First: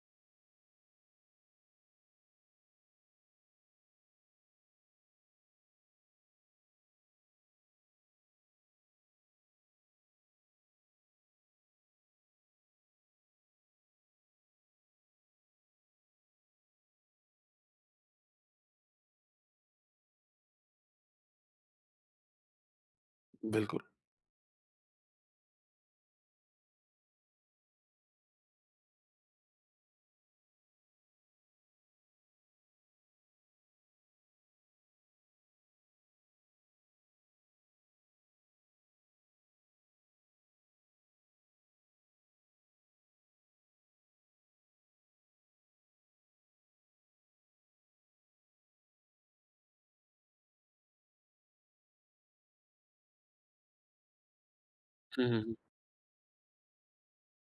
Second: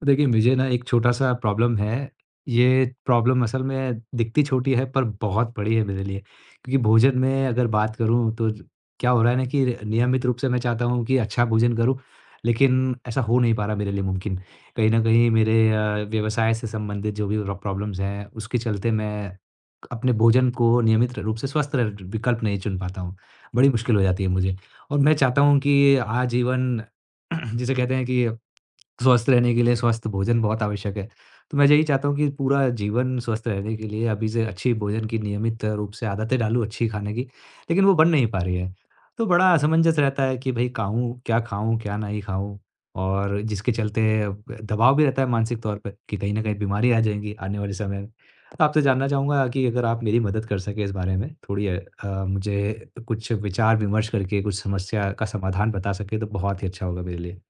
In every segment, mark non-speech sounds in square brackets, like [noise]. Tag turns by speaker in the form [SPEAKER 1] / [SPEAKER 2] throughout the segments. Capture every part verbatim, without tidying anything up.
[SPEAKER 1] तो देखिए, मुझे ना एक छोटा-सा प्रॉब्लम है। ये प्रॉब्लम असल में दिखती छोटी है पर बहुत बड़ी है मेरे लिए। क्योंकि भोजन में अगर बात करूँ तो ज क्या हो रहा है ना कि नियमित रूप से मैं चाहता हूँ कि अच्छा भोजन करूँ, लेकिन ऐसा हो नहीं पा रहा मेरे लिए मुमकिन। कहीं न कहीं मेरे अ, व्यवसाय से संबंधित जो भी र प्रॉब्लम्स हैं, उसके चलते मैं अपने भोजन को नियमित रूप से स्वस्थ र विकल्प नहीं चुन पाता हूँ। बड़ी
[SPEAKER 2] बिल्कुल।
[SPEAKER 1] मुश्किल हो जाती है मुझे और मैं चाहता हूँ कि आजीवन [clears throat] जिसे कहते हैं कि स्वस्थ रहने के लिए स्वस्थ भोजन बहुत आवश्यक है। तो मैं यही चाहता हूँ कि पूरा जीवन स्वस्थ रहने के लिए अभी से अच्छी भोजन की नियमित रूप से आदतें डालूँ अच्छी खाने की, लेकिन वो बन नहीं पा रही है। तो बड़ा असमंजस रहता है कि भई खाऊँ क्या खाऊँ, क्या नहीं खाऊँ? और जिसके चलते दबाव भी रहता है मानसिक तौर पे कि कहीं न कहीं बीमारी आ जाएँगी आने वाले समय में। तो आपसे जानना चाहूँगा कि अगर आप मेरी मदद कर सकें इस बारे में थोड़ी अ अ, मुझे कुछ विचार विमर्श करके कुछ समस्या
[SPEAKER 2] हुँ,
[SPEAKER 1] का
[SPEAKER 2] हुँ, हुँ।
[SPEAKER 1] समाधान बता सकें तो बहुत ही अच्छा होगा मेरे लिए।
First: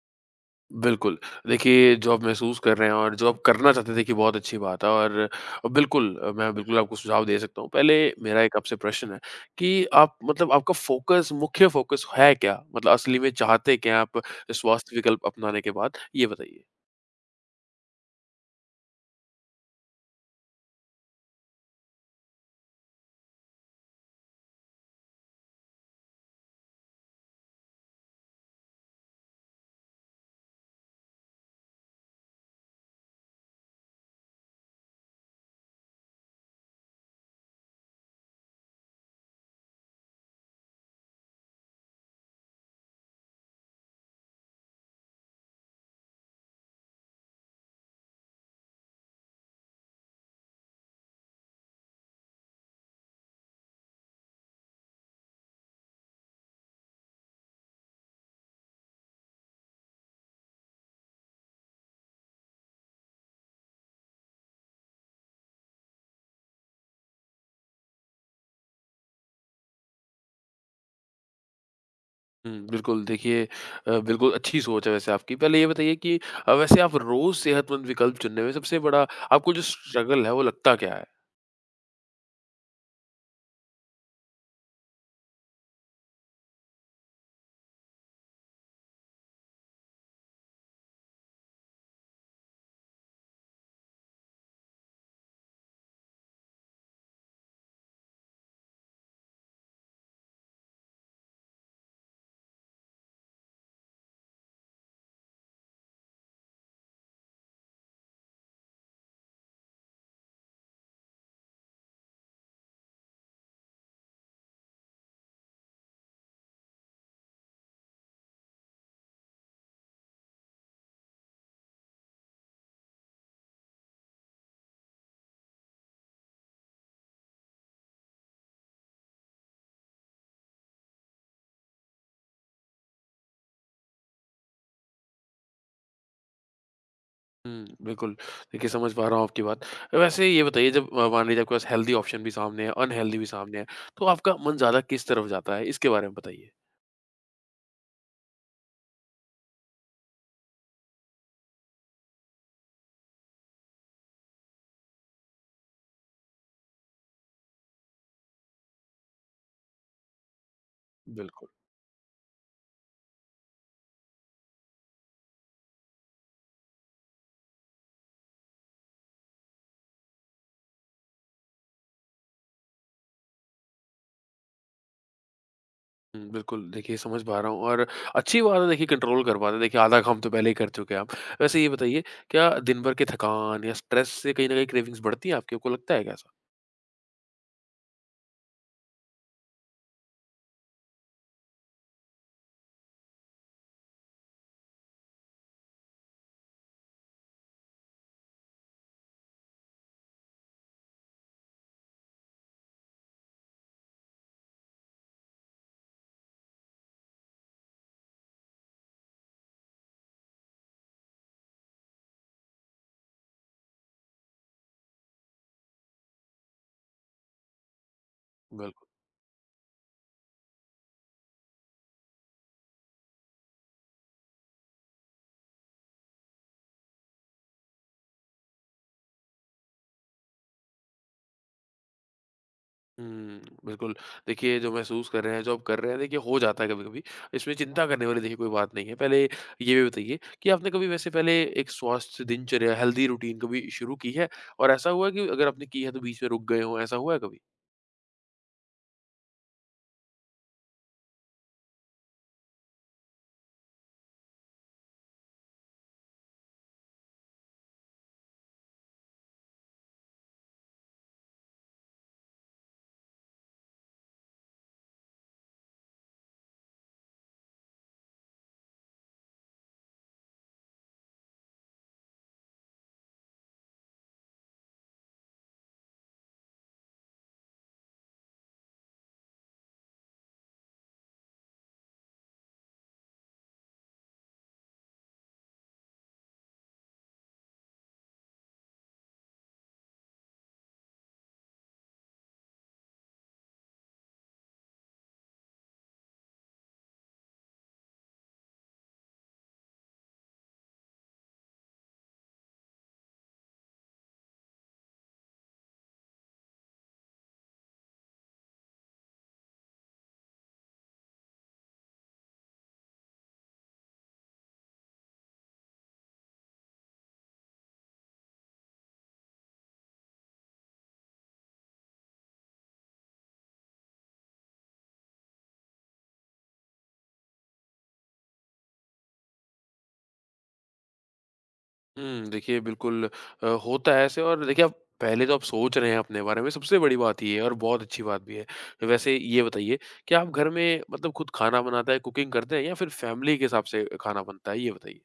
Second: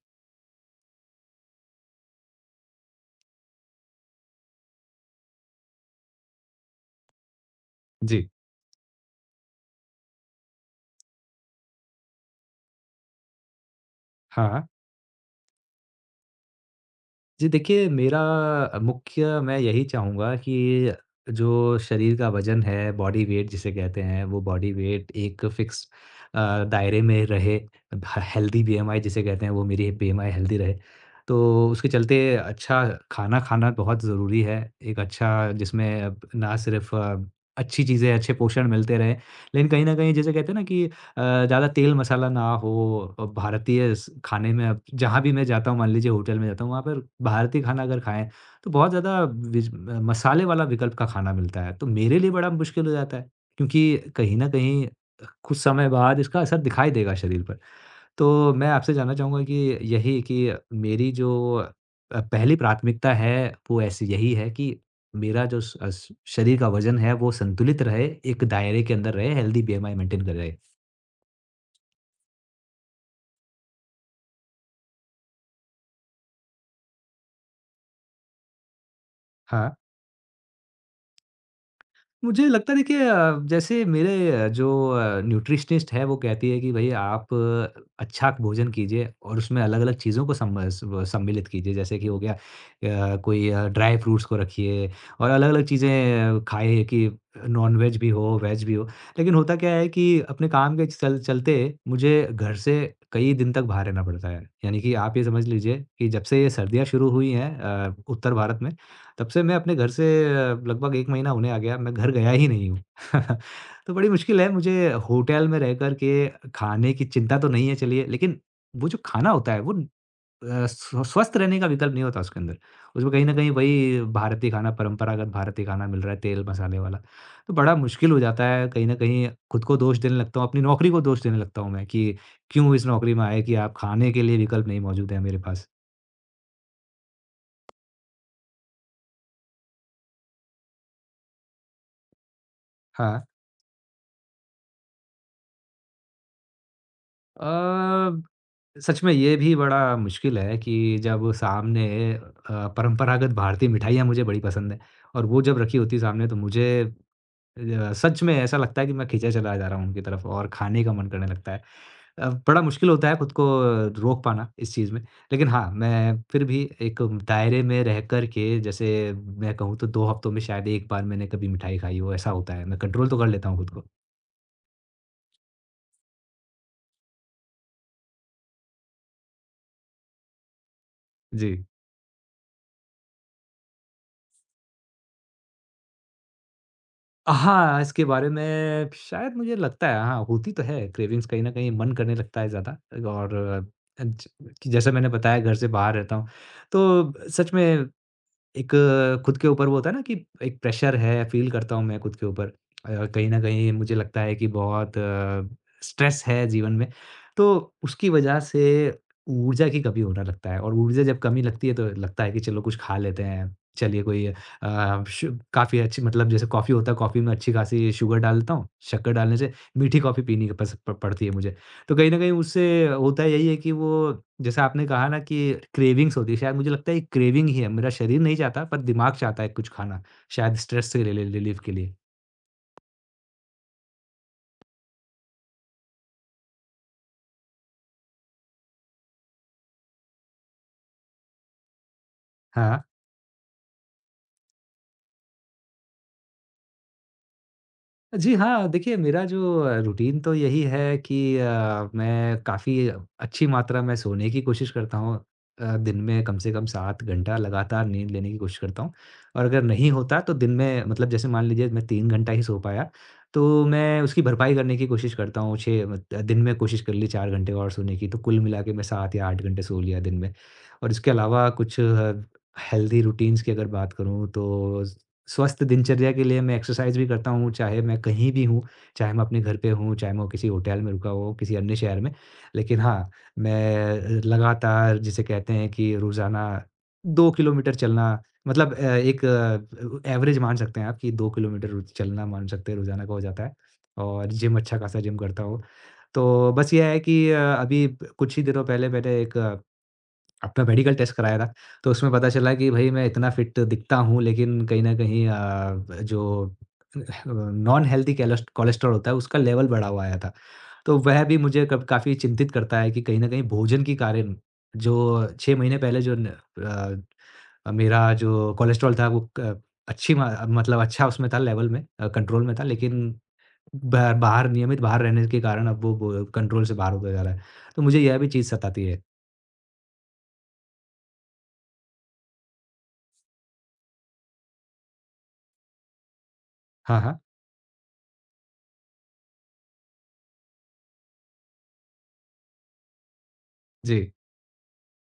[SPEAKER 2] बिल्कुल। देखिए, जो आप महसूस कर रहे हैं और जो आप करना चाहते हैं, देखिए बहुत अच्छी बात है। और बिल्कुल, मैं बिल्कुल आपको सुझाव दे सकता हूँ। पहले
[SPEAKER 1] जी।
[SPEAKER 2] मेरा एक आपसे प्रश्न है कि आप, मतलब, आपका फ़ोकस मुख्य फ़ोकस है क्या? मतलब असली में चाहते क्या आप
[SPEAKER 1] हाँ। हाँ।
[SPEAKER 2] स्वास्थ्य विकल्प अपनाने के बाद? ये बताइए।
[SPEAKER 1] जी देखिए, मेरा मुख्य मैं यही चाहूँगा कि जो शरीर का वज़न है, बॉडी वेट जिसे कहते हैं, वो बॉडी वेट एक फ़िक्स अ, दायरे में रहे। ह हेल्दी बीएमआई जिसे कहते हैं, वो मेरी बीएमआई हेल्दी रहे। तो उसके चलते अच्छा खाना खाना बहुत ज़रूरी है। एक अच्छा जिसमें अब ना सिर्फ़ अच्छी चीज़ें, अच्छे पोषण मिलते रहें, लेकिन कहीं न कहीं जिसे कहते हैं ना कि अ, ज़्यादा तेल मसाला ना हो। अ, भारतीय स खाने में अब जहाँ भी मैं जाता हूँ मान लीजिए होटल में जाता हूँ, वहाँ पर भारतीय खाना अगर खाएँ, तो बहुत ज़्यादा विज अ, मसाले वाला विकल्प का खाना मिलता है। तो मेरे लिए बड़ा मुश्किल हो जाता है, क्योंकि कहीं न कहीं अ, कुछ समय बाद इसका असर दिखाई देगा शरीर पर। तो मैं आपसे जानना चाहूँगा कि यही कि मेरी जो अ, पहली प्राथमिकता है, वो ऐसी यही है कि मेरा जो स अस शरीर का वज़न है, वो संतुलित रहे, एक दायरे के अंदर रहे, हेल्दी बीएमआई मेंटेन करे।
[SPEAKER 2] हुँ, बिल्कुल। देखिए, अ, बिल्कुल अच्छी सोच है वैसे आपकी। पहले ये बताइए कि अ, वैसे आप रोज़ सेहतमंद विकल्प चुनने में सबसे बड़ा आपको जो
[SPEAKER 1] हाँ।
[SPEAKER 2] स्ट्रगल है, वो लगता क्या है?
[SPEAKER 1] मुझे लगता है देखिए अ, जैसे मेरे अ, जो अ, न्यूट्रिशनिस्ट है वो कहती है कि भई आप अ, अच्छा भोजन कीजिए और उसमें अलग-अलग चीज़ों को सम अ, स सम्मिलित कीजिए। जैसे कि हो गया अ, कोई अ, ड्राई फ्रूट्स को रखिए और अलग-अलग चीज़ें खाइए कि नॉन-वेज भी हो, वेज भी हो। लेकिन होता क्या है कि अपने काम के चल चलते मुझे घर से कई दिन तक बाहर रहना पड़ता है। यानी कि आप ये समझ लीजिए कि जब से ये सर्दियाँ शुरू हुई हैं अ, उत्तर भारत में तब से मैं अपने घर से अ, लगभग एक महीना होने आ गया, मैं घर गया ही नहीं हूँ। [laughs] तो बड़ी मुश्किल है मुझे होटल में रह कर के खाने की चिंता तो नहीं है चलिए, लेकिन वो जो खाना होता है वो अ, स्व स्वस्थ रहने का विकल्प नहीं होता उसके अंदर। उसमें कहीं न कहीं वही भारतीय खाना, परंपरागत भारतीय खाना मिल रहा है, तेल मसाले वाला। तो बड़ा मुश्किल हो जाता है कहीं न कहीं खुद को दोष देने लगता हूँ, अपनी नौकरी को दोष देने लगता हूँ मैं कि क्यों इस नौकरी में आए कि आप खाने के लिए विकल्प नहीं मौजूद है मेरे पास।
[SPEAKER 2] हुँ, बिल्कुल। देखिए, समझ पा रहा हूँ आपकी बात। वैसे ये बताइए, जब अ, मान लीजिए आपके पास हेल्दी ऑप्शन भी सामने है, अनहेल्दी
[SPEAKER 1] हाँ।
[SPEAKER 2] भी सामने है, तो आपका मन ज़्यादा किस तरफ जाता है? इसके बारे में बताइए।
[SPEAKER 1] अ सच में ये भी बड़ा मुश्किल है कि जब सामने अ, परंपरागत भारतीय मिठाइयाँ मुझे बड़ी पसंद हैं और वो जब रखी होती है सामने तो मुझे अ, सच में ऐसा लगता है कि मैं खींचा चला जा रहा हूँ उनकी तरफ और खाने का मन करने
[SPEAKER 2] बिल्कुल।
[SPEAKER 1] लगता है। अ, बड़ा मुश्किल होता है खुद को रोक पाना इस चीज़ में। लेकिन हाँ, मैं फिर भी एक दायरे में रह कर के जैसे मैं कहूँ तो दो हफ्तों में शायद एक बार मैंने कभी मिठाई खाई हो, ऐसा होता है। मैं कंट्रोल तो कर लेता हूँ खुद को।
[SPEAKER 2] हुँ, बिल्कुल। देखिए, समझ पा रहा हूँ। और अच्छी बात है, देखिए कंट्रोल कर पाते हैं। देखिए, आधा काम तो पहले ही कर चुके हैं आप।
[SPEAKER 1] जी।
[SPEAKER 2] वैसे ये बताइए, क्या दिन भर के थकान या स्ट्रेस से कहीं न कहीं क्रेविंग्स बढ़ती है आपकी? आपको लगता है क्या ऐसा?
[SPEAKER 1] हाँ, इसके बारे में शायद मुझे लगता है हाँ, होती तो है क्रेविंग्स कहीं न कहीं मन करने लगता है ज़्यादा और अ, ज कि जैसा मैंने बताया घर से बाहर रहता हूँ, तो सच में एक अ, खुद के ऊपर वो होता है ना कि एक प्रेशर है, फ़ील करता हूँ मैं खुद के ऊपर। अ, कहीं न कहीं मुझे लगता है कि बहुत स्ट्रेस है जीवन में, तो उसकी वजह से ऊर्जा की कमी होने लगता है और ऊर्जा जब कमी लगती है, तो लगता है कि चलो कुछ खा लेते हैं। चलिए कोई अ, शु काफ़ी अच्छी मतलब जैसे कॉफ़ी होता है, कॉफ़ी में अच्छी-खासी शुगर डाल देता हूँ।
[SPEAKER 2] बिल
[SPEAKER 1] शक्कर डालने से मीठी कॉफ़ी पीनी पस प पड़ती है मुझे। तो कहीं न कहीं उससे होता यही है कि वो जैसा आपने कहा ना कि क्रेविंग्स होती है, शायद मुझे लगता है ये क्रेविंग ही है, मेरा शरीर नहीं चाहता पर दिमाग चाहता है कुछ खाना, शायद स्ट्रेस से रिले रिलीफ़ के लिए।
[SPEAKER 2] हुँ, बिल्कुल। देखिए, जो महसूस कर रहे हैं, जो आप कर रहे हैं, देखिए हो जाता है कभी-कभी। इसमें चिंता करने वाली देखिए कोई बात नहीं है। पहले ये भी बताइए कि आपने कभी वैसे पहले एक स्वास्थ्य दिनचर्या,
[SPEAKER 1] हाँ,
[SPEAKER 2] हेल्दी रूटीन कभी शुरू की है? और ऐसा हुआ है कि अगर आपने की है तो बीच में रुक गए हों, ऐसा हुआ है कभी?
[SPEAKER 1] जी हाँ, देखिए मेरा जो अ, रूटीन तो यही है कि अ, मैं काफ़ी अच्छी मात्रा में सोने की कोशिश करता हूँ। अ, दिन में कम से कम सात घंटा लगातार नींद लेने की कोशिश करता हूँ और अगर नहीं होता तो दिन में मतलब जैसे मान लीजिए मैं तीन घंटा ही सो पाया, तो मैं उसकी भरपाई करने की कोशिश करता हूँ छह मत दिन में कोशिश कर ली चार घंटे और सोने की, तो कुल मिला के मैं सात या आठ घंटे सो लिया दिन में। और इसके अलावा कुछ अ, हेल्दी रूटीन्स की अगर बात करूँ तो स्वस्थ दिनचर्या के लिए मैं एक्सरसाइज़ भी करता हूँ, चाहे मैं कहीं भी हूँ, चाहे मैं अपने घर पे हूँ, चाहे मैं किसी होटल में रुका हूँ, किसी अन्य शहर में। लेकिन हाँ, मैं लगातार जिसे कहते हैं कि रोज़ाना दो किलोमीटर चलना मतलब अ, एक अ, एवरेज मान सकते हैं आप कि दो किलोमीटर रोज़ चलना मान सकते हैं रोज़ाना का हो जाता है और जिम अच्छा खासा जिम करता हूँ। तो बस ये है कि अ, अभी कुछ ही दिनों पहले मैंने एक अपना मेडिकल टेस्ट कराया था, तो उसमें पता चला कि भई मैं इतना फिट दिखता हूँ लेकिन कहीं न कहीं अ, जो नॉन हेल्दी कैलस कोलेस्ट्रॉल होता है उसका लेवल बढ़ा हुआ आया था। तो वह भी मुझे कब काफ़ी चिंतित करता है कि कहीं न कहीं भोजन के कारण जो छह महीने पहले जो न अ, मेरा जो कोलेस्ट्रॉल था वो क अच्छी म मतलब अच्छा उसमें था लेवल में अ, कंट्रोल में था लेकिन ब बाहर नियमित बाहर रहने के कारण अब वो ब कंट्रोल से बाहर होता जा रहा है। तो मुझे यह भी चीज़ सताती है।
[SPEAKER 2] हुँ, देखिए बिल्कुल। अ, होता है ऐसे। और देखिए आप पहले तो आप सोच रहे हैं अपने बारे में, सबसे बड़ी
[SPEAKER 1] हाँ, हाँ।
[SPEAKER 2] बात ये है और बहुत अच्छी बात भी है। वैसे ये बताइए कि आप घर में, मतलब, खुद खाना बनाते हैं, कुकिंग करते हैं या फिर फैमिली के हिसाब से
[SPEAKER 1] जी।
[SPEAKER 2] खाना बनता है? ये बताइए।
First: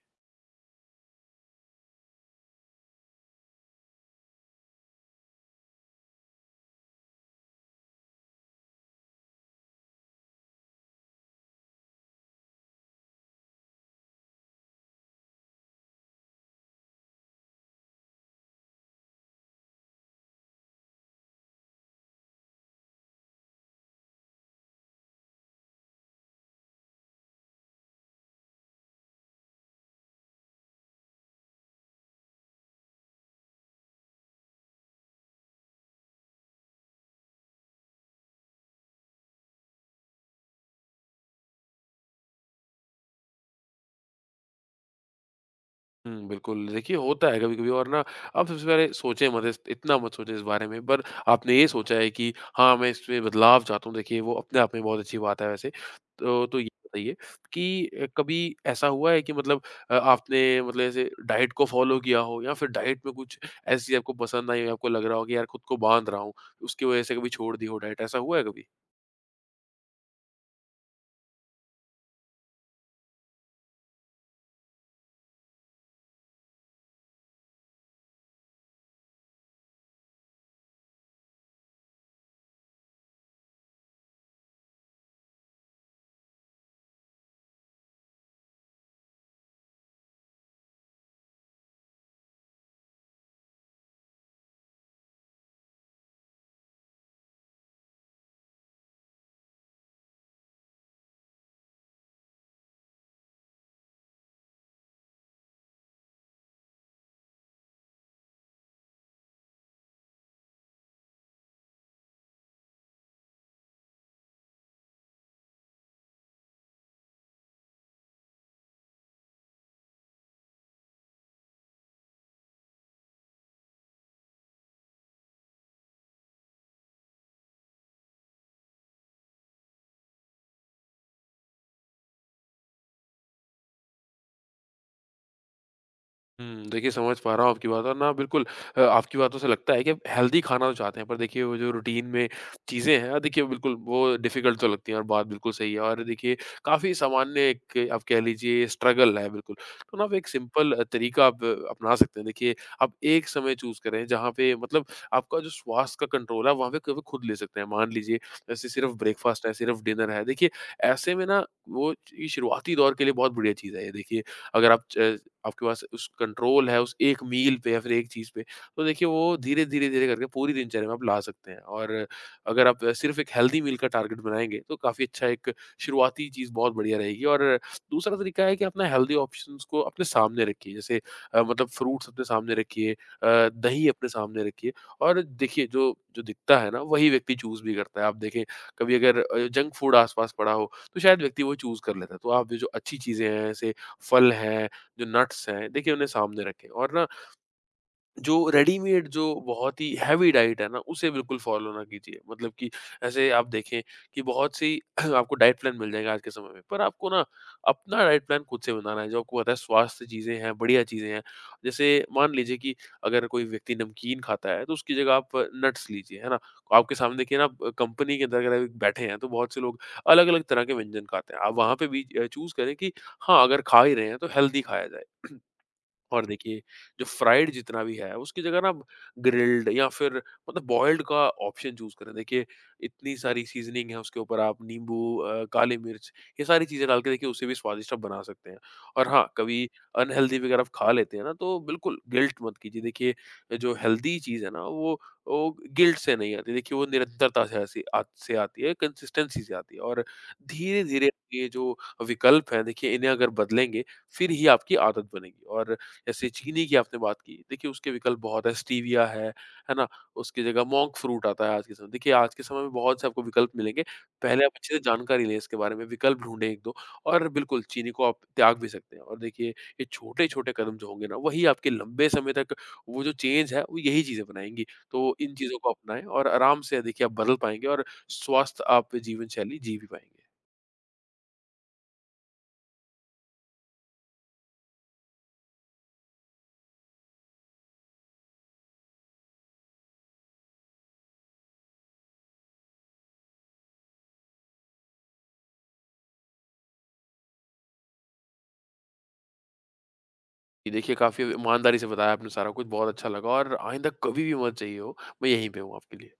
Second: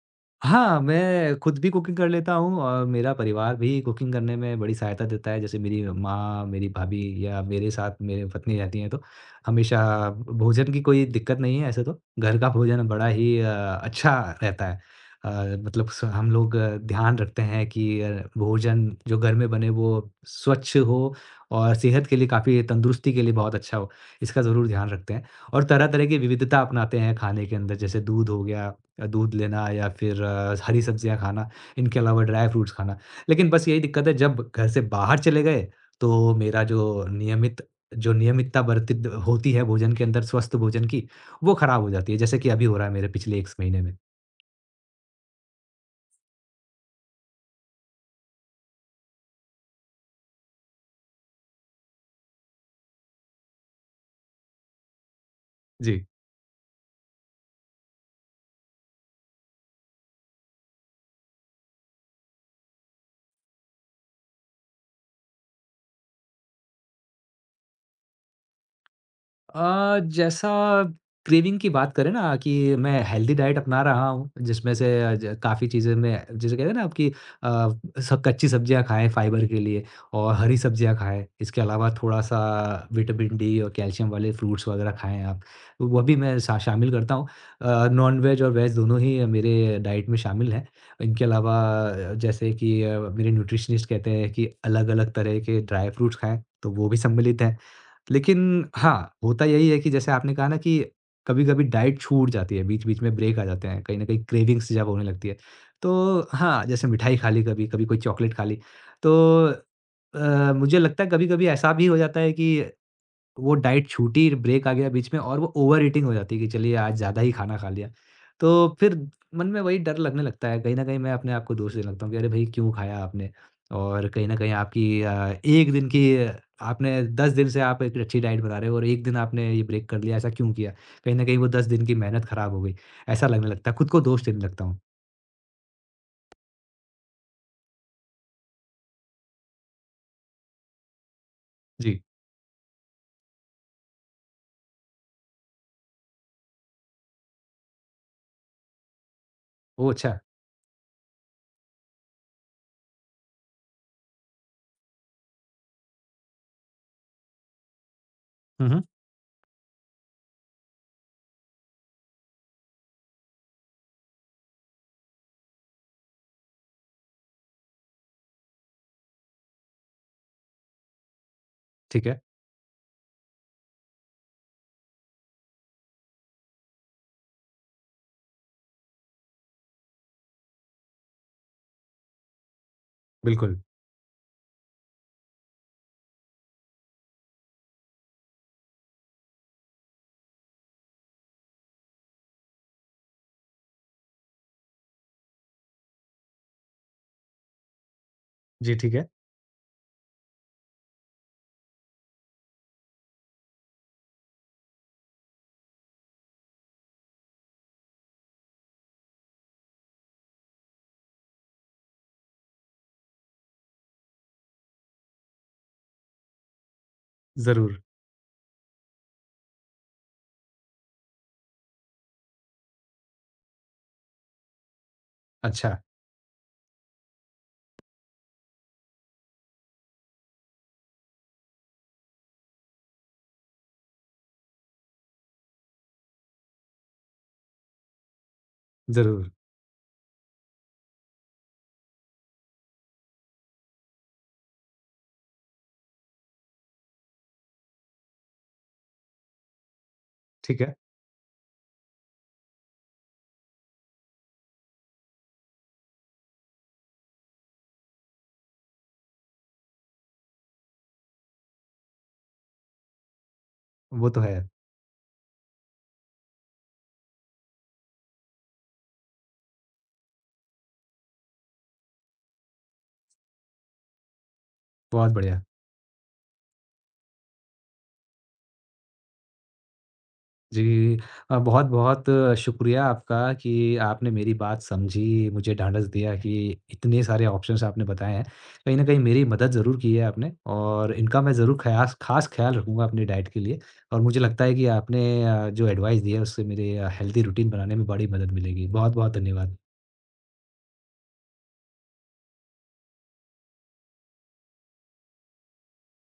[SPEAKER 1] हाँ, मैं खुद भी कुकिंग कर लेता हूँ और मेरा परिवार भी कुकिंग करने में बड़ी सहायता देता है। जैसे मेरी माँ, मेरी भाभी या मेरे साथ मेरी पत्नी रहती हैं तो हमेशा भोजन की कोई दिक्कत नहीं है ऐसे तो। घर का भोजन बड़ा ही अ, अच्छा रहता है। अ, मतलब स हम लोग अ, ध्यान रखते हैं कि अ, भोजन जो घर में बने वो स्वच्छ हो और सेहत के लिए काफ़ी तंदुरुस्ती के लिए बहुत अच्छा हो, इसका ज़रूर ध्यान रखते हैं। और तरह-तरह की विविधता अपनाते हैं खाने के अंदर जैसे दूध हो गया या दूध लेना या फिर अ, हरी सब्जियाँ खाना, इनके अलावा ड्राई फ्रूट्स खाना। लेकिन बस यही दिक्कत है जब घर से बाहर चले गए, तो मेरा जो नियमित जो नियमितता बरतित होती है भोजन के अंदर स्वस्थ भोजन की, वो खराब हो जाती है, जैसे कि अभी हो रहा है मेरे पिछले एक महीने में।
[SPEAKER 2] हुँ, बिल्कुल। देखिए, होता है कभी-कभी। और ना आप सबसे पहले सोचें मत, इस इतना मत सोचें इस बारे में, पर आपने ये सोचा है कि हाँ, मैं इसमें बदलाव चाहता हूँ, देखिए वो अपने आप में बहुत अच्छी बात है वैसे।
[SPEAKER 1] जी।
[SPEAKER 2] तो तो ये बताइए कि अ, कभी ऐसा हुआ है कि मतलब अ, आपने मतलब ऐसे डाइट को फ़ॉलो किया हो या फिर डाइट में कुछ ऐसी चीज़ आपको पसंद आई हो, आपको लग रहा हो कि यार खुद को बाँध रहा हूँ, उसकी वजह से कभी छोड़ दी हो डाइट, ऐसा हुआ है कभी?
[SPEAKER 1] अ, जैसा क्रेविंग की बात करें ना कि मैं हेल्दी डाइट अपना रहा हूँ जिसमें से ज काफ़ी चीज़ें मैं जैसे कहते हैं ना आपकी अ, सब कच्ची सब्जियाँ खाएँ फाइबर के लिए और हरी सब्जियाँ खाएँ। इसके अलावा थोड़ा-सा विटामिन डी और कैल्शियम वाले फ्रूट्स वगैरह खाएँ आप। वो भी मैं शा शामिल करता हूँ। अ, नॉन-वेज और वेज दोनों ही मेरे डाइट में शामिल हैं। इनके अलावा अ, जैसे कि अ, मेरे न्यूट्रिशनिस्ट कहते हैं कि अलग-अलग तरह के ड्राई फ्रूट्स खाएँ, तो वो भी सम्मिलित हैं। लेकिन हाँ, होता यही है कि जैसे आपने कहा ना कि कभी-कभी डाइट छूट जाती है, बीच-बीच में ब्रेक आ जाते हैं, कहीं न कहीं क्रेविंग्स जब होने लगती है। तो हाँ, जैसे मिठाई खा ली कभी, कभी कोई चॉकलेट खा ली। तो अ, मुझे लगता है कभी-कभी ऐसा भी हो जाता है कि तो वो डाइट छूटी, ब्रेक आ गया बीच में और वो ओवर-ईटिंग हो जाती है कि चलिए आज ज़्यादा ही खाना खा लिया। तो फिर मन में वही डर लगने लगता है, कहीं न कहीं मैं अपने आप को दोष देने लगता हूँ कि अरे भई क्यों खाया आपने? और कहीं न कहीं आपकी अ, एक दिन की आ, आपने दस दिन से आप एक अच्छी डाइट बना रहे हो और एक दिन आपने ये ब्रेक कर लिया, ऐसा क्यों किया? कहीं न कहीं वो दस दिन की मेहनत खराब हो गई, ऐसा लगने लगता है, खुद को दोष देने लगता हूँ।
[SPEAKER 2] हुँ, देखिए समझ पा रहा हूँ आपकी बात। और ना बिल्कुल, अ, आपकी बातों से लगता है कि आप हेल्दी खाना तो चाहते हैं, पर देखिए वो जो
[SPEAKER 1] जी।
[SPEAKER 2] रूटीन में चीज़ें हैं, देखिए बिल्कुल वो डिफ़िकल्ट तो लगती हैं और बात बिल्कुल सही है। और देखिए काफ़ी सामान्य एक आप कह लीजिए स्ट्रगल है बिल्कुल।
[SPEAKER 1] ओह
[SPEAKER 2] तो ना आप
[SPEAKER 1] अच्छा!
[SPEAKER 2] एक सिंपल तरीका आप अ, अपना सकते हैं। देखिए आप एक समय चूज़ करें जहाँ पे, मतलब, आपका जो स्वास्थ्य का कंट्रोल है, वहाँ पे केवल खुद ले सकते हैं। मान लीजिए, जैसे
[SPEAKER 1] हुँ, हुँ,
[SPEAKER 2] सिर्फ़ ब्रेकफ़ास्ट है, सिर्फ़ डिनर है, देखिए ऐसे में ना, वो, ये शुरुआती दौर के लिए बहुत बढ़िया चीज़ है ये। देखिए अगर आप च आपके पास उस कंट्रोल है उस एक मील पे या फिर एक चीज़ पे, तो देखिए वो धीरे-धीरे, धीरे धीरे करके पूरी दिनचर्या में आप ला सकते हैं। और
[SPEAKER 1] ठीक है,
[SPEAKER 2] अगर आप सिर्फ़ एक हेल्दी मील का टारगेट बनाएँगे, तो काफ़ी अच्छा एक शुरुआती चीज़ बहुत बढ़िया रहेगी। और दूसरा तरीका है कि अपना हेल्दी ऑप्शंस को अपने सामने रखिए, जैसे अ, मतलब फ्रूट्स अपने सामने रखिए, अ,
[SPEAKER 1] बिल्कुल।
[SPEAKER 2] दही अपने सामने रखिए। और देखिए जो जो दिखता है ना, वही व्यक्ति चूज़ भी करता है। आप देखें, कभी अगर अ, जंक फूड आस-पास पड़ा हो, तो शायद व्यक्ति वो चूज़ कर लेता है। तो आप ये जो अच्छी चीज़ें हैं, जैसे फल हैं, जो नट्स हैं, देखिए उन्हें सामने रखें। और ना जो
[SPEAKER 1] जी ठीक है,
[SPEAKER 2] रेडीमेड, जो बहुत ही हैवी डाइट है ना, उसे बिल्कुल फॉलो ना कीजिए, मतलब कि ऐसे आप देखें कि बहुत सी [clears throat] आपको डाइट प्लान मिल जाएगा आज के समय में, पर आपको ना अपना डाइट प्लान खुद से बनाना है, जो आपको पता है स्वास्थ्य चीज़ें हैं, बढ़िया चीज़ें हैं। जैसे मान लीजिए कि अगर कोई व्यक्ति नमकीन खाता है तो उसकी जगह आप नट्स लीजिए, है ना? तो आपके सामने देखिए ना,
[SPEAKER 1] ज़रूर।
[SPEAKER 2] कंपनी के अंदर अगर आप बैठे हैं तो बहुत से लोग अलग अलग तरह के व्यंजन खाते हैं, आप वहाँ पे भी चूज़ करें कि हाँ, अगर खा ही रहे हैं तो हेल्दी खाया जाए। [clears throat]
[SPEAKER 1] अच्छा,
[SPEAKER 2] और देखिए जो फ्राइड जितना भी है उसकी जगह ना ग्रिल्ड या फिर, मतलब, बॉइल्ड का ऑप्शन चूज करें। देखिए इतनी सारी सीजनिंग है, उसके ऊपर आप नींबू, अ, काली मिर्च, ये सारी चीजें डाल के देखिए उसे भी स्वादिष्ट आप बना सकते हैं। और हाँ,
[SPEAKER 1] ज़रूर।
[SPEAKER 2] कभी अनहेल्दी वगैरह आप खा लेते हैं ना, तो बिल्कुल गिल्ट मत कीजिए। देखिए जो हेल्दी चीज है ना, वो वो गिल्ट से नहीं आती। देखिए वो निरंतरता से, ऐसी आत- से आती है, कंसिस्टेंसी से आती है। और
[SPEAKER 1] ठीक है,
[SPEAKER 2] धीरे धीरे ये जो विकल्प है देखिए इन्हें अगर बदलेंगे फिर ही आपकी आदत बनेगी। और जैसे चीनी की आपने बात की, देखिए उसके विकल्प बहुत हैं, स्टीविया है, है ना? उसकी जगह मोंक फ्रूट आता है आज के समय। देखिए आज के समय में बहुत से आपको विकल्प मिलेंगे।
[SPEAKER 1] वो तो है।
[SPEAKER 2] पहले आप अच्छे से जानकारी लें इसके बारे में, विकल्प ढूँढें एक दो। और बिल्कुल चीनी को आप त्याग भी सकते हैं। और देखिए ये छोटे-छोटे कदम जो होंगे ना, वही आपके लंबे समय तक वो जो चेंज है, वो यही चीज़ें बनाएँगी।
[SPEAKER 1] बहुत
[SPEAKER 2] तो इन
[SPEAKER 1] बढ़िया।
[SPEAKER 2] चीज़ों को अपनाएँ और आराम से देखिए आप बदल पाएँगे। और स्वस्थ आप जीवन शैली जी भी पाएँगे।
[SPEAKER 1] जी, अ, बहुत-बहुत शुक्रिया आपका कि आपने मेरी बात समझी, मुझे ढाँढस दिया कि इतने सारे ऑप्शंस आपने बताए हैं। कहीं न कहीं मेरी मदद ज़रूर की है आपने और इनका मैं ज़रूर ख़यास ख़ास ख़्याल रखूँगा अपनी डाइट के लिए और मुझे लगता है कि आपने अ, जो एडवाइस दी है उससे मेरे अ, हेल्दी रूटीन बनाने में बड़ी मदद मिलेगी। बहुत-बहुत धन्यवाद।
[SPEAKER 2] जी, देखिए काफ़ी ईमानदारी से बताया आपने सारा कुछ, बहुत अच्छा लगा। और आइंदा कभी भी मदद चाहिए हो, मैं यहीं पे हूँ आपके लिए।